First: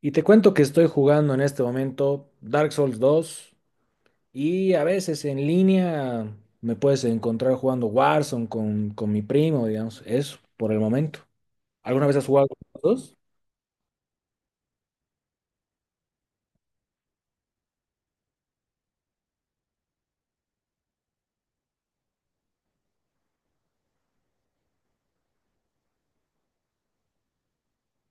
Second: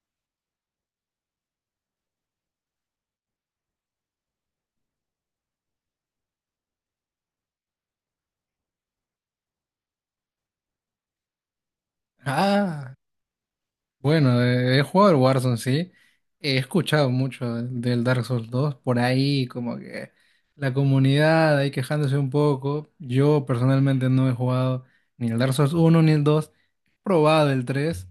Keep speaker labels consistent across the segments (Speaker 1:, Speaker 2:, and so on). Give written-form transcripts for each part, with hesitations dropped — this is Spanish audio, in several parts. Speaker 1: Y te cuento que estoy jugando en este momento Dark Souls dos y a veces en línea me puedes encontrar jugando Warzone con mi primo, digamos, eso por el momento. ¿Alguna vez has jugado con los
Speaker 2: Ah,
Speaker 1: dos?
Speaker 2: bueno, He jugado el Warzone, sí. He escuchado mucho del Dark Souls dos por ahí, como que la comunidad ahí quejándose un poco. Yo personalmente no he jugado ni el Dark Souls uno ni el dos. He probado el 3,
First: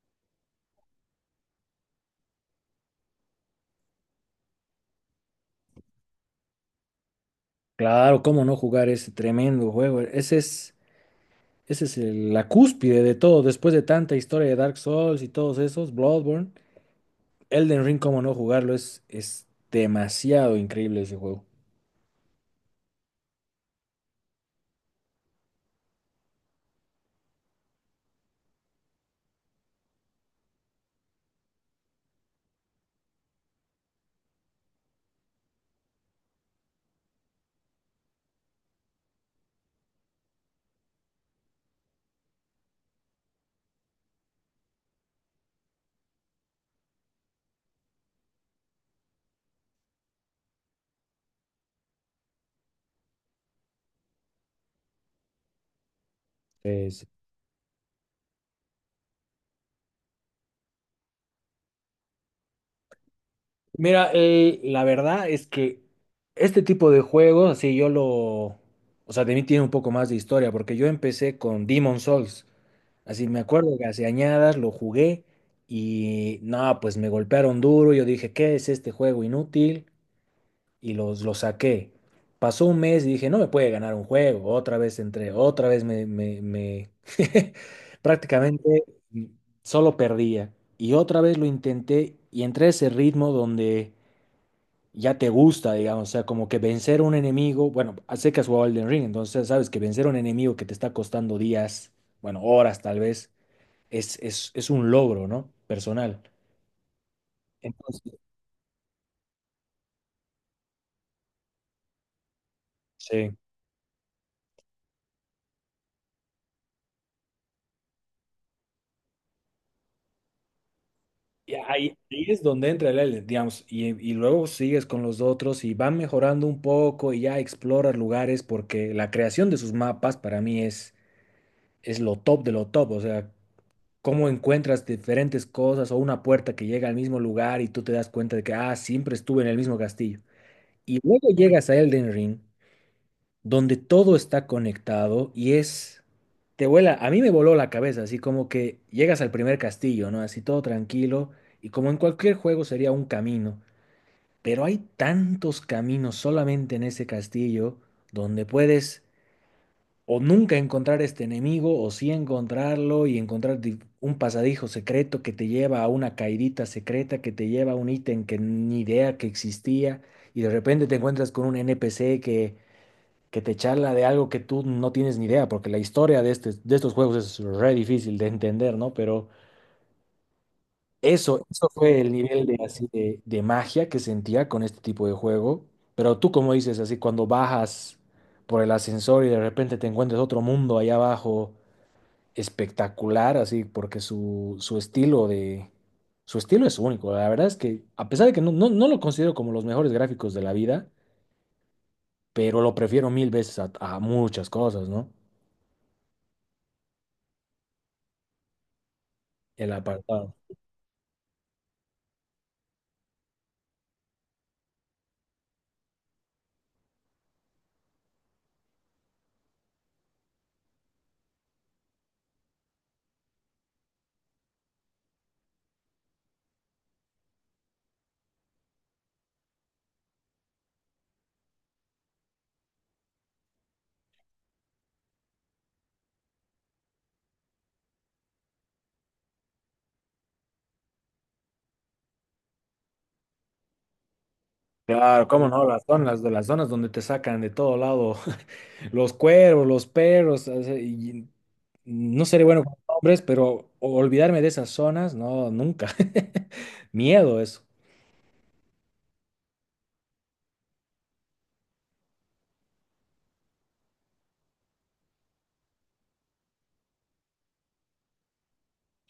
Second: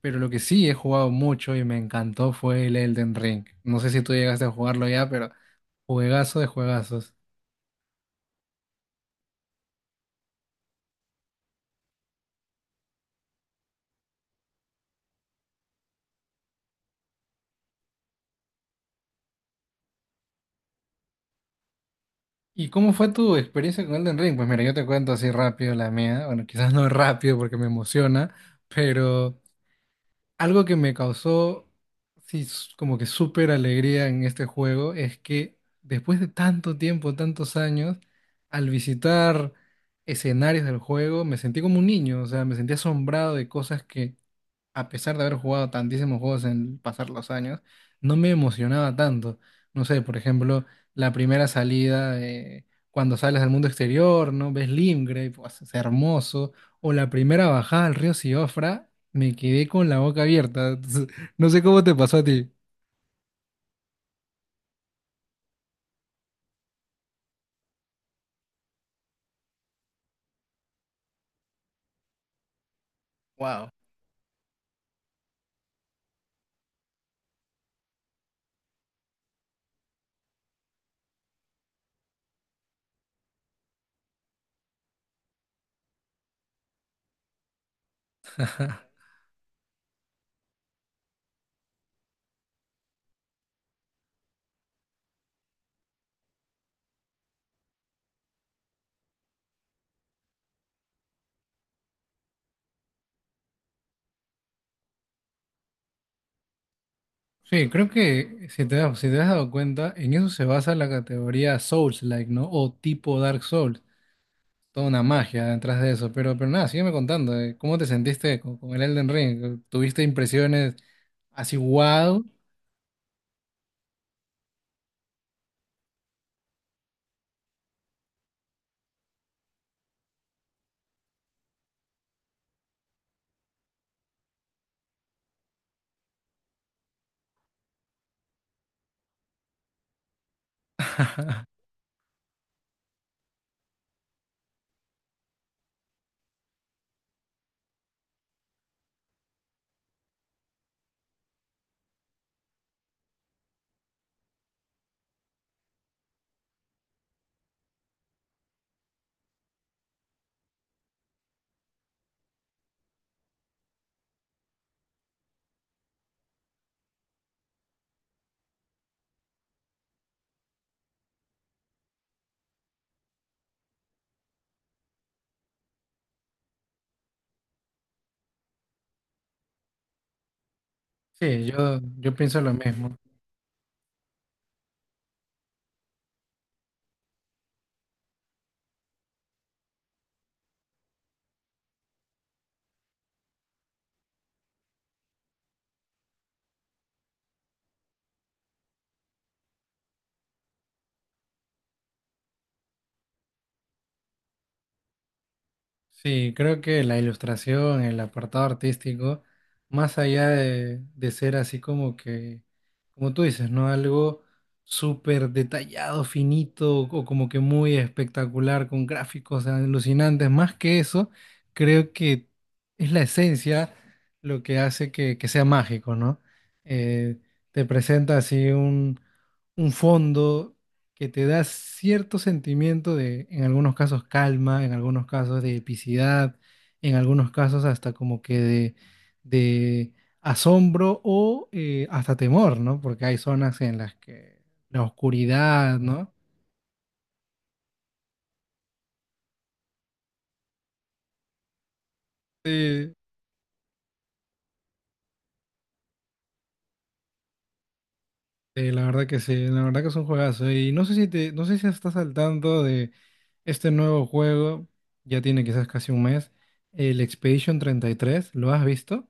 Speaker 2: pero lo que sí he jugado mucho y me encantó fue el Elden Ring. No sé si tú llegaste a jugarlo ya, pero juegazo de juegazos.
Speaker 1: Claro, cómo no jugar ese tremendo juego. La cúspide de todo. Después de tanta historia de Dark Souls y todos esos, Bloodborne, Elden Ring, cómo no jugarlo, es demasiado increíble ese juego.
Speaker 2: ¿Y cómo fue tu experiencia con Elden Ring? Pues mira, yo te cuento así rápido la mía. Bueno, quizás no rápido porque me emociona, pero... Algo que me causó, sí, como que súper alegría en este juego es que después de tanto tiempo, tantos años, al visitar escenarios del juego, me sentí como un niño, o sea, me sentí asombrado de cosas que a pesar de haber jugado tantísimos juegos en pasar los años, no me emocionaba tanto. No sé, por ejemplo, la primera salida, cuando sales al mundo exterior, ¿no? Ves Limgrave, pues, es hermoso. O
Speaker 1: Es-
Speaker 2: la primera bajada al río Siofra, me quedé con la boca abierta. Entonces, no sé cómo te pasó a ti.
Speaker 1: Mira, la verdad es que este tipo de juegos, o sea, de mí tiene un poco más de historia, porque yo empecé con Demon Souls, así me
Speaker 2: Wow.
Speaker 1: acuerdo que hace añadas lo jugué y no, pues me golpearon duro, yo dije, ¿qué es este juego inútil? Y los saqué. Pasó un mes y dije, no me puede ganar un juego. Otra vez entré, otra vez prácticamente solo perdía. Y otra vez lo intenté y entré a ese ritmo donde ya te gusta, digamos, o sea, como que vencer un enemigo, bueno, sé que has jugado Elden Ring, entonces sabes que vencer un enemigo que te está costando días, bueno, horas tal vez, es un logro, ¿no? Personal.
Speaker 2: Sí, creo
Speaker 1: Entonces,
Speaker 2: que si te, si te has dado cuenta, en eso se basa la categoría Souls-like, ¿no? O tipo
Speaker 1: sí.
Speaker 2: Dark Souls. Toda una magia detrás de eso. Pero nada, sígueme contando. ¿Cómo te sentiste con el Elden Ring? ¿Tuviste impresiones
Speaker 1: Y
Speaker 2: así, wow?
Speaker 1: ahí es donde entra el Elden, digamos, y luego sigues con los otros y van mejorando un poco y ya exploras lugares porque la creación de sus mapas para mí es lo top de lo top, o sea, cómo encuentras diferentes cosas o una puerta que llega al mismo lugar y tú te das cuenta de que, ah, siempre estuve en el mismo castillo. Y luego llegas a Elden Ring donde todo está conectado te vuela, a mí me voló la cabeza, así como que llegas al primer castillo, ¿no? Así todo tranquilo y como en cualquier juego sería un camino, pero hay tantos caminos solamente en ese castillo donde puedes o nunca encontrar este enemigo o sí encontrarlo y encontrar un pasadijo secreto que te lleva a una caidita secreta que te lleva a un ítem que ni idea que existía y de repente te encuentras con un NPC que te charla de algo que tú no tienes ni idea, porque la historia de, este, de estos juegos es re difícil de entender, ¿no? Pero
Speaker 2: Sí,
Speaker 1: eso
Speaker 2: yo,
Speaker 1: fue el
Speaker 2: yo pienso
Speaker 1: nivel
Speaker 2: lo
Speaker 1: de, así,
Speaker 2: mismo.
Speaker 1: de magia que sentía con este tipo de juego. Pero tú, como dices, así, cuando bajas por el ascensor y de repente te encuentras otro mundo allá abajo, espectacular, así, porque Su estilo es único, la verdad es que, a pesar de que no lo considero como los mejores gráficos de la vida, pero lo prefiero mil veces a muchas cosas, ¿no?
Speaker 2: Sí, creo que la ilustración, el apartado artístico,
Speaker 1: El
Speaker 2: más allá
Speaker 1: apartado.
Speaker 2: de ser así como que, como tú dices, ¿no? Algo súper detallado, finito o como que muy espectacular con gráficos alucinantes, más que eso, creo que es la esencia lo que hace que sea mágico, ¿no? Eh, te presenta así un fondo que te da cierto sentimiento de, en algunos casos, calma, en algunos casos de epicidad, en algunos casos hasta como que de asombro o hasta temor, ¿no? Porque hay zonas en las que la
Speaker 1: Claro, cómo no,
Speaker 2: oscuridad, ¿no?
Speaker 1: de las zonas donde te sacan de todo lado, los cuervos, los perros, o sea, y no seré bueno con
Speaker 2: Sí,
Speaker 1: hombres, pero olvidarme de esas zonas, no, nunca. Miedo eso.
Speaker 2: sí, la verdad que sí, la verdad que es un juegazo. Y no sé si te, no sé si estás al tanto de este nuevo juego, ya tiene quizás casi un mes, el Expedition 33, ¿lo has visto?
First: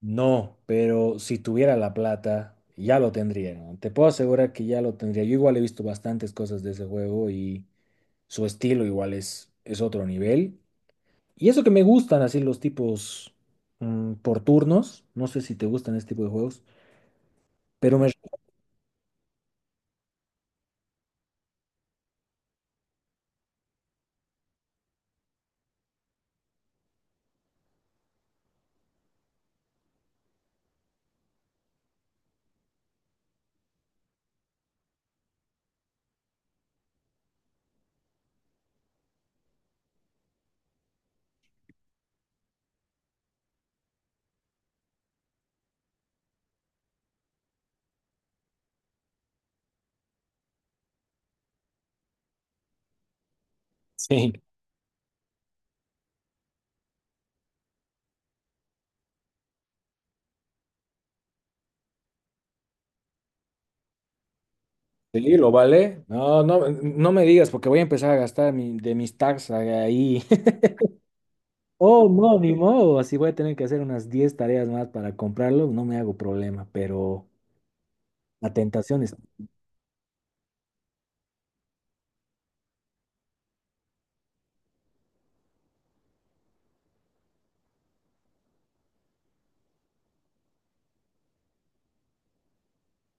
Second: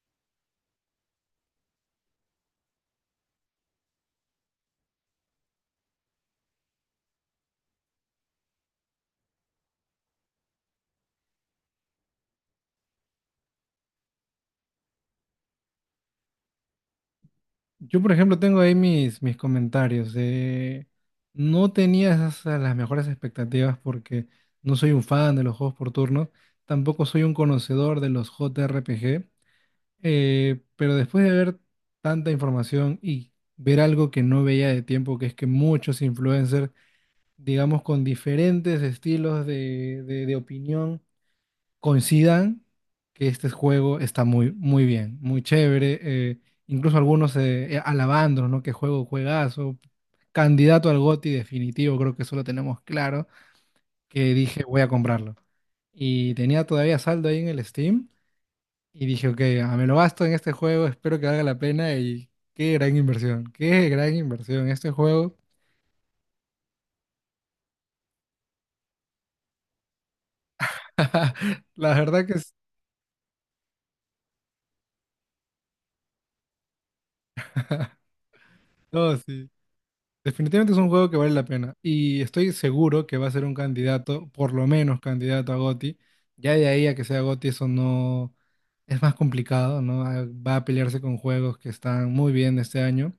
Speaker 1: No, pero si tuviera la plata, ya lo tendría, ¿no? Te puedo asegurar que ya lo tendría. Yo igual he visto bastantes cosas de ese juego y su estilo igual es otro nivel. Y eso que me gustan así los tipos por turnos, no sé si te gustan este tipo de juegos, pero
Speaker 2: Yo, por ejemplo, tengo ahí mis, mis comentarios. No tenía a las mejores expectativas porque no soy un fan de los juegos por turnos, tampoco soy un conocedor de los JRPG, pero después de ver tanta información y ver algo que no veía de tiempo, que es que muchos influencers, digamos, con diferentes estilos de, de opinión, coincidan que este juego está muy, muy bien, muy chévere. Incluso algunos alabándonos, ¿no? Que juego, juegazo. Candidato al GOTY definitivo, creo que eso lo tenemos claro.
Speaker 1: Sí.
Speaker 2: Que dije, voy a comprarlo. Y tenía todavía saldo ahí en el Steam. Y dije, ok, ah, me lo gasto en este juego, espero que valga la pena. Y qué gran inversión este juego.
Speaker 1: Sí, lo vale. No, no, no me digas porque voy a empezar a gastar de mis tags ahí.
Speaker 2: La
Speaker 1: Oh,
Speaker 2: verdad que
Speaker 1: no,
Speaker 2: es-
Speaker 1: ni modo. Así voy a tener que hacer unas 10 tareas más para comprarlo. No me hago problema, pero la tentación es.
Speaker 2: no, sí. Definitivamente es un juego que vale la pena y estoy seguro que va a ser un candidato, por lo menos candidato a GOTY. Ya de ahí a que sea GOTY eso no es más complicado, ¿no? Ah, va a pelearse con juegos que están muy bien este año,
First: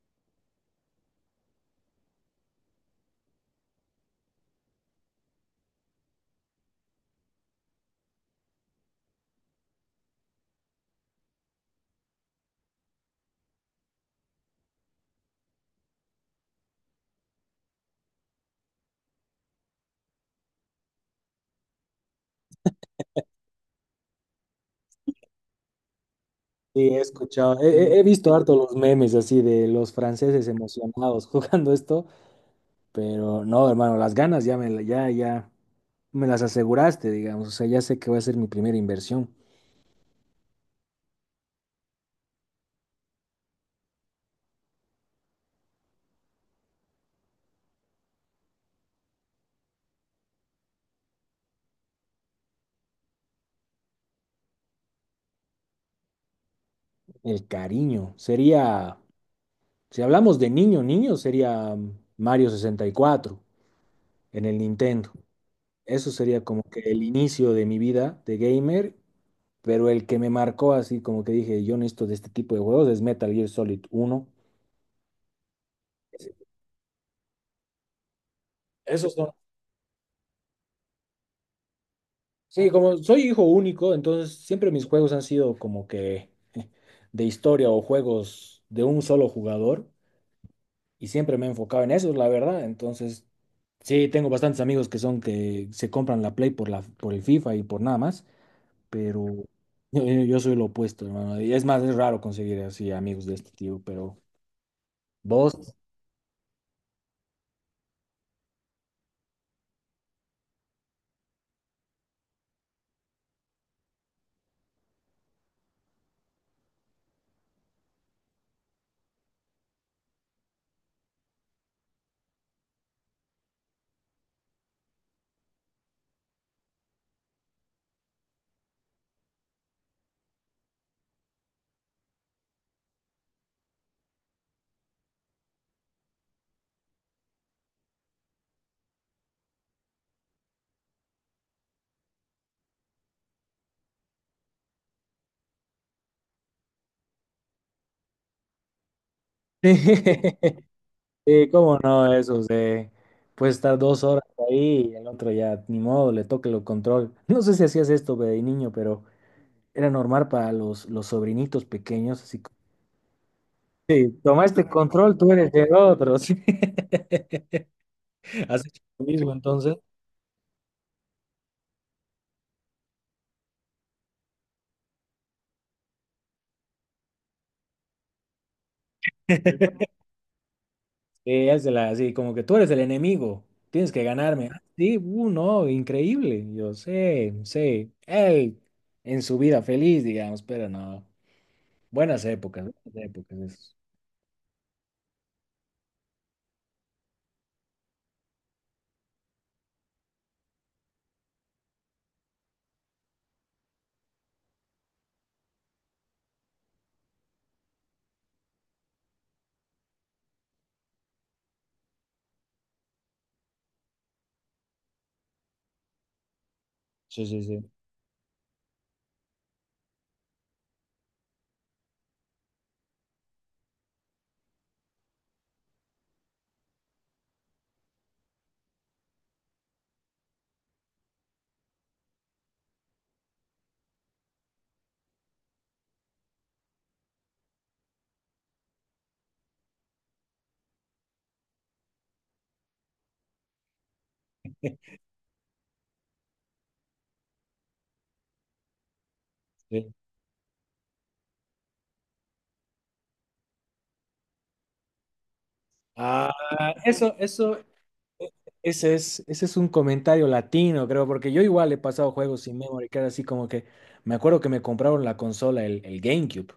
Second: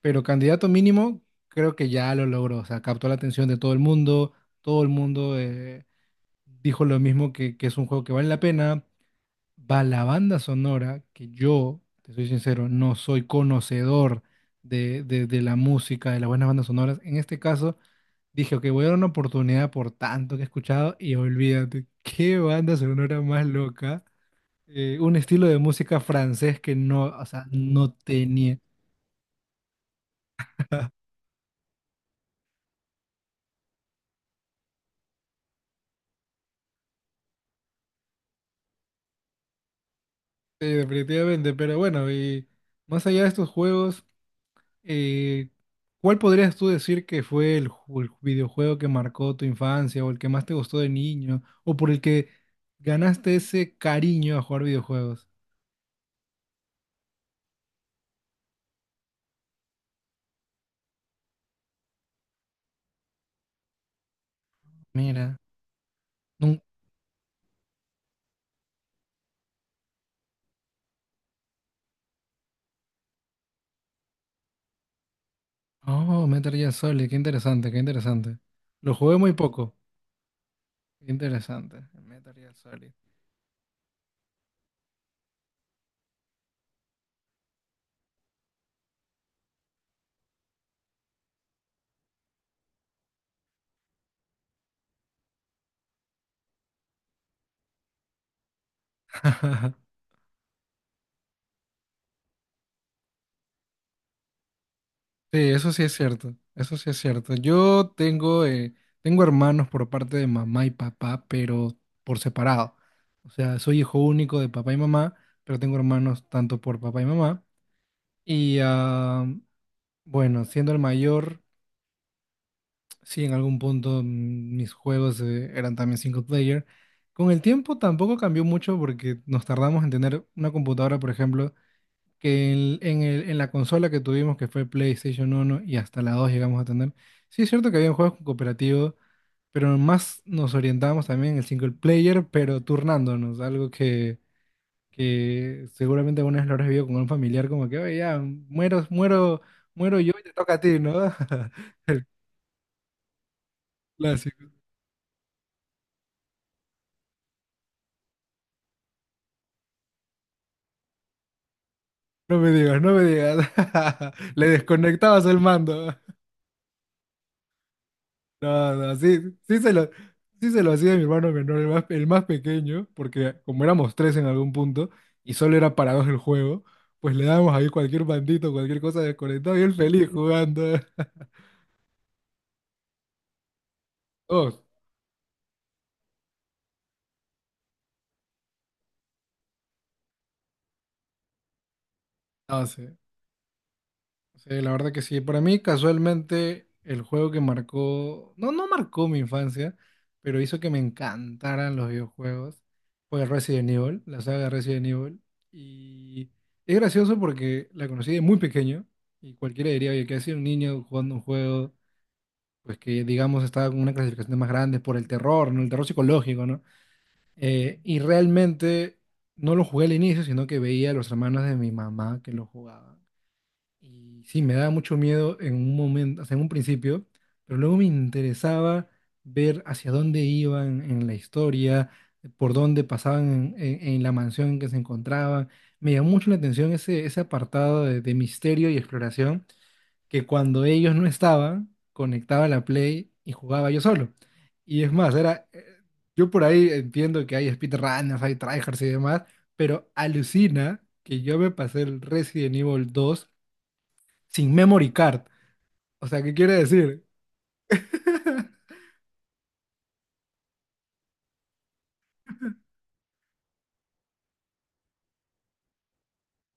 Speaker 2: pero candidato mínimo creo que ya lo logró, o sea, captó la atención de todo el mundo dijo lo mismo que es un juego que vale la pena, va la banda sonora, que yo, te soy sincero, no soy conocedor de, de la música, de las buenas bandas sonoras. En este caso, dije, ok, voy a dar una oportunidad por tanto que he escuchado y olvídate, qué banda sonora más loca. Un estilo de música francés que
Speaker 1: Sí, he
Speaker 2: no, o sea,
Speaker 1: escuchado,
Speaker 2: no
Speaker 1: he visto harto
Speaker 2: tenía.
Speaker 1: los memes así de los franceses emocionados jugando esto, pero no, hermano, las ganas ya me, ya me las aseguraste, digamos. O sea, ya sé que va a ser mi primera inversión.
Speaker 2: Sí, definitivamente, pero bueno, y más allá de estos juegos. Eh, ¿Cuál podrías tú decir que fue el, el videojuego que marcó tu infancia o el que más te gustó de niño o por el que ganaste ese cariño a jugar videojuegos?
Speaker 1: El cariño sería. Si hablamos de niño, niño sería Mario 64 en el Nintendo.
Speaker 2: Mira,
Speaker 1: Eso sería
Speaker 2: nun-
Speaker 1: como que el inicio de mi vida de gamer, pero el que me marcó así como que dije, yo necesito de este tipo de juegos es Metal Gear Solid uno.
Speaker 2: oh, Metal Gear Solid, qué interesante, qué interesante. Lo
Speaker 1: Esos
Speaker 2: jugué
Speaker 1: son.
Speaker 2: muy poco, qué interesante, Metal Gear
Speaker 1: Sí,
Speaker 2: Solid.
Speaker 1: como soy hijo único, entonces siempre mis juegos han sido como que de historia o juegos de un solo jugador y siempre me he enfocado en eso, la verdad. Entonces, sí, tengo bastantes amigos que son que se compran la Play por el FIFA y por nada más. Pero yo soy lo opuesto, hermano. Y es más, es raro conseguir así amigos de este tipo, pero
Speaker 2: Sí, eso
Speaker 1: vos,
Speaker 2: sí es cierto, eso sí es cierto. Yo tengo, tengo hermanos por parte de mamá y papá, pero por separado. O sea, soy hijo único de papá y mamá, pero tengo hermanos tanto por papá y mamá. Y ah, bueno, siendo el mayor, sí, en algún punto mis juegos eran también single player. Con el tiempo tampoco cambió mucho porque nos tardamos en tener una computadora, por ejemplo que en, en la consola que tuvimos, que fue PlayStation 1 y hasta la 2 llegamos a tener, sí es cierto que había juegos cooperativos, pero más nos orientábamos también en el single player, pero turnándonos, algo que seguramente alguna vez lo habrás vivido con un familiar, como que, oye, ya, muero, muero, muero yo y te toca a ti, ¿no?
Speaker 1: sí, cómo
Speaker 2: El
Speaker 1: no, eso de, puedes estar 2 horas
Speaker 2: clásico.
Speaker 1: ahí y el otro ya, ni modo, le toque el control. No sé si hacías esto de niño, pero era normal para los sobrinitos pequeños,
Speaker 2: No
Speaker 1: así
Speaker 2: me
Speaker 1: como,
Speaker 2: digas, no me digas.
Speaker 1: sí,
Speaker 2: Le
Speaker 1: tomaste control,
Speaker 2: desconectabas
Speaker 1: tú
Speaker 2: el
Speaker 1: eres el
Speaker 2: mando.
Speaker 1: otro, sí. ¿Has
Speaker 2: No,
Speaker 1: hecho
Speaker 2: no,
Speaker 1: lo
Speaker 2: sí,
Speaker 1: mismo
Speaker 2: sí se
Speaker 1: entonces?
Speaker 2: lo, sí se lo hacía a mi hermano menor, el más pequeño, porque como éramos tres en algún punto y solo era para dos el juego, pues le dábamos ahí cualquier bandito, cualquier cosa desconectada y él feliz jugando.
Speaker 1: Es de la así, como que tú eres el enemigo, tienes que ganarme. Ah,
Speaker 2: Dos,
Speaker 1: sí, no, increíble. Yo sé, sé. Él en su vida feliz, digamos, pero no. Buenas épocas,
Speaker 2: no sé.
Speaker 1: buenas épocas. Esas.
Speaker 2: Sí, la verdad que sí. Para mí, casualmente, el juego que marcó, no, no marcó mi infancia, pero hizo que me encantaran los videojuegos, fue Resident Evil, la saga Resident Evil. Y es gracioso porque la conocí de muy pequeño y cualquiera diría, oye, que ha sido un niño jugando un juego, pues que digamos estaba con una clasificación más grande por el terror, ¿no? El terror psicológico, ¿no?
Speaker 1: Sí, sí, sí.
Speaker 2: Y realmente no lo jugué al inicio, sino que veía a los hermanos de mi mamá que lo jugaban. Y sí, me daba mucho miedo en un momento, o sea, en un principio, pero luego me interesaba ver hacia dónde iban en la historia, por dónde pasaban en, en la mansión en que se encontraban. Me llamó mucho la atención ese, ese apartado de misterio y exploración, que cuando ellos no estaban, conectaba la Play y jugaba yo solo. Y es más, era, yo por ahí entiendo que hay speedrunners, hay tryhards y demás, pero
Speaker 1: Sí.
Speaker 2: alucina que yo me pasé el Resident Evil 2 sin memory card. O sea,
Speaker 1: Ah,
Speaker 2: ¿qué quiere decir?
Speaker 1: eso, ese es un comentario latino, creo, porque yo igual he pasado juegos sin memory card, así como que me acuerdo que me compraron la consola, el GameCube.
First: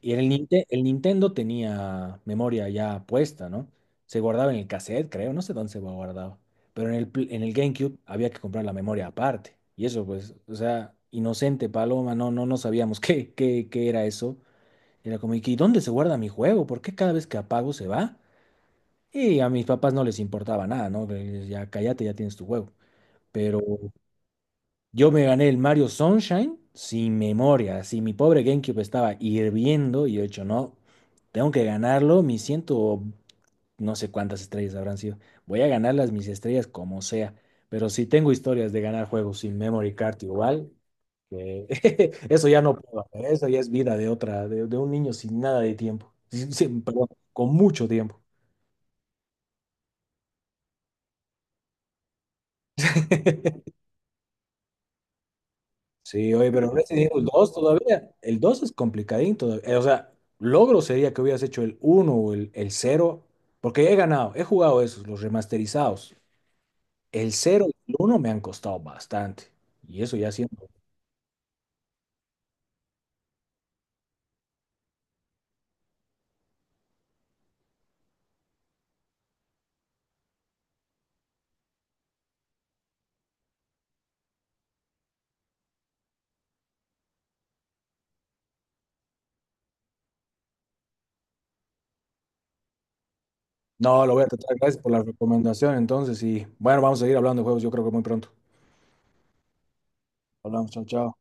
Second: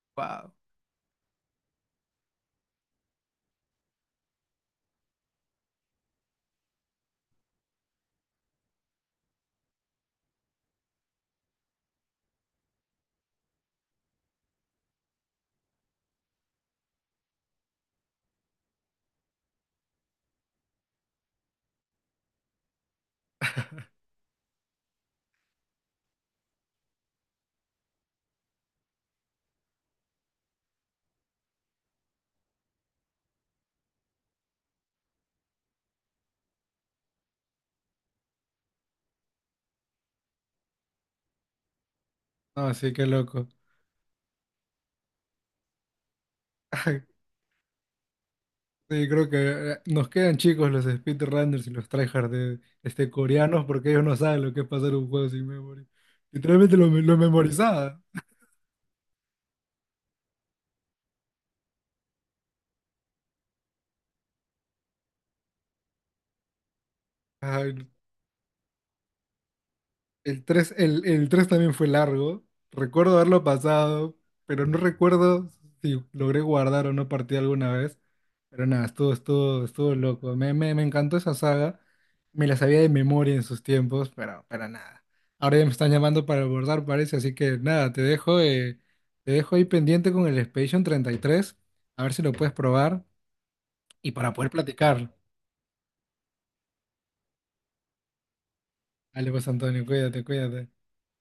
Speaker 1: Y en
Speaker 2: Wow.
Speaker 1: El Nintendo tenía memoria ya puesta, ¿no? Se guardaba en el cassette, creo, no sé dónde se guardaba. Pero en en el GameCube había que comprar la memoria aparte. Y eso, pues, o sea, inocente Paloma, no sabíamos qué era eso. Era como, ¿y qué- dónde se guarda mi juego? ¿Por qué cada vez que apago se va? Y a mis papás no les importaba nada, ¿no? Ya cállate, ya tienes tu juego. Pero yo me gané el Mario Sunshine sin memoria, así mi pobre GameCube estaba hirviendo y yo he dicho, no, tengo que ganarlo, mis ciento, no sé cuántas estrellas habrán sido, voy a ganarlas mis estrellas como sea, pero si tengo historias de ganar juegos sin memory card igual, que eso ya
Speaker 2: No,
Speaker 1: no
Speaker 2: sí,
Speaker 1: puedo
Speaker 2: qué
Speaker 1: hacer, eso
Speaker 2: loco.
Speaker 1: ya es vida de otra, de un niño sin nada de tiempo, perdón, con mucho tiempo.
Speaker 2: Sí, creo que nos quedan chicos los speedrunners y los tryhards de, este, coreanos porque ellos no saben lo que es pasar un juego sin memory.
Speaker 1: Sí, oye, pero
Speaker 2: Literalmente
Speaker 1: Resident
Speaker 2: lo
Speaker 1: Evil 2
Speaker 2: memorizaba.
Speaker 1: todavía, el 2 es complicadín todavía. O sea, logro sería que hubieras hecho el uno o el cero, porque he ganado, he jugado esos, los remasterizados. El cero
Speaker 2: Ay,
Speaker 1: y el uno me han costado bastante. Y eso ya
Speaker 2: el
Speaker 1: siento.
Speaker 2: 3 el 3 también fue largo. Recuerdo haberlo pasado, pero no recuerdo si logré guardar o no partí alguna vez. Pero nada, estuvo, estuvo, estuvo loco. Me encantó esa saga. Me la sabía de memoria en sus tiempos, pero nada. Ahora ya me están llamando para abordar, parece. Así que nada, te dejo ahí pendiente con el Expedition 33. A ver si lo puedes probar
Speaker 1: No,
Speaker 2: y
Speaker 1: lo voy a
Speaker 2: para poder
Speaker 1: tratar. Gracias por la
Speaker 2: platicar.
Speaker 1: recomendación. Entonces, y bueno, vamos a seguir hablando de juegos, yo creo que muy pronto.
Speaker 2: Dale pues, Antonio, cuídate, cuídate.
Speaker 1: Hablamos, chao, chao.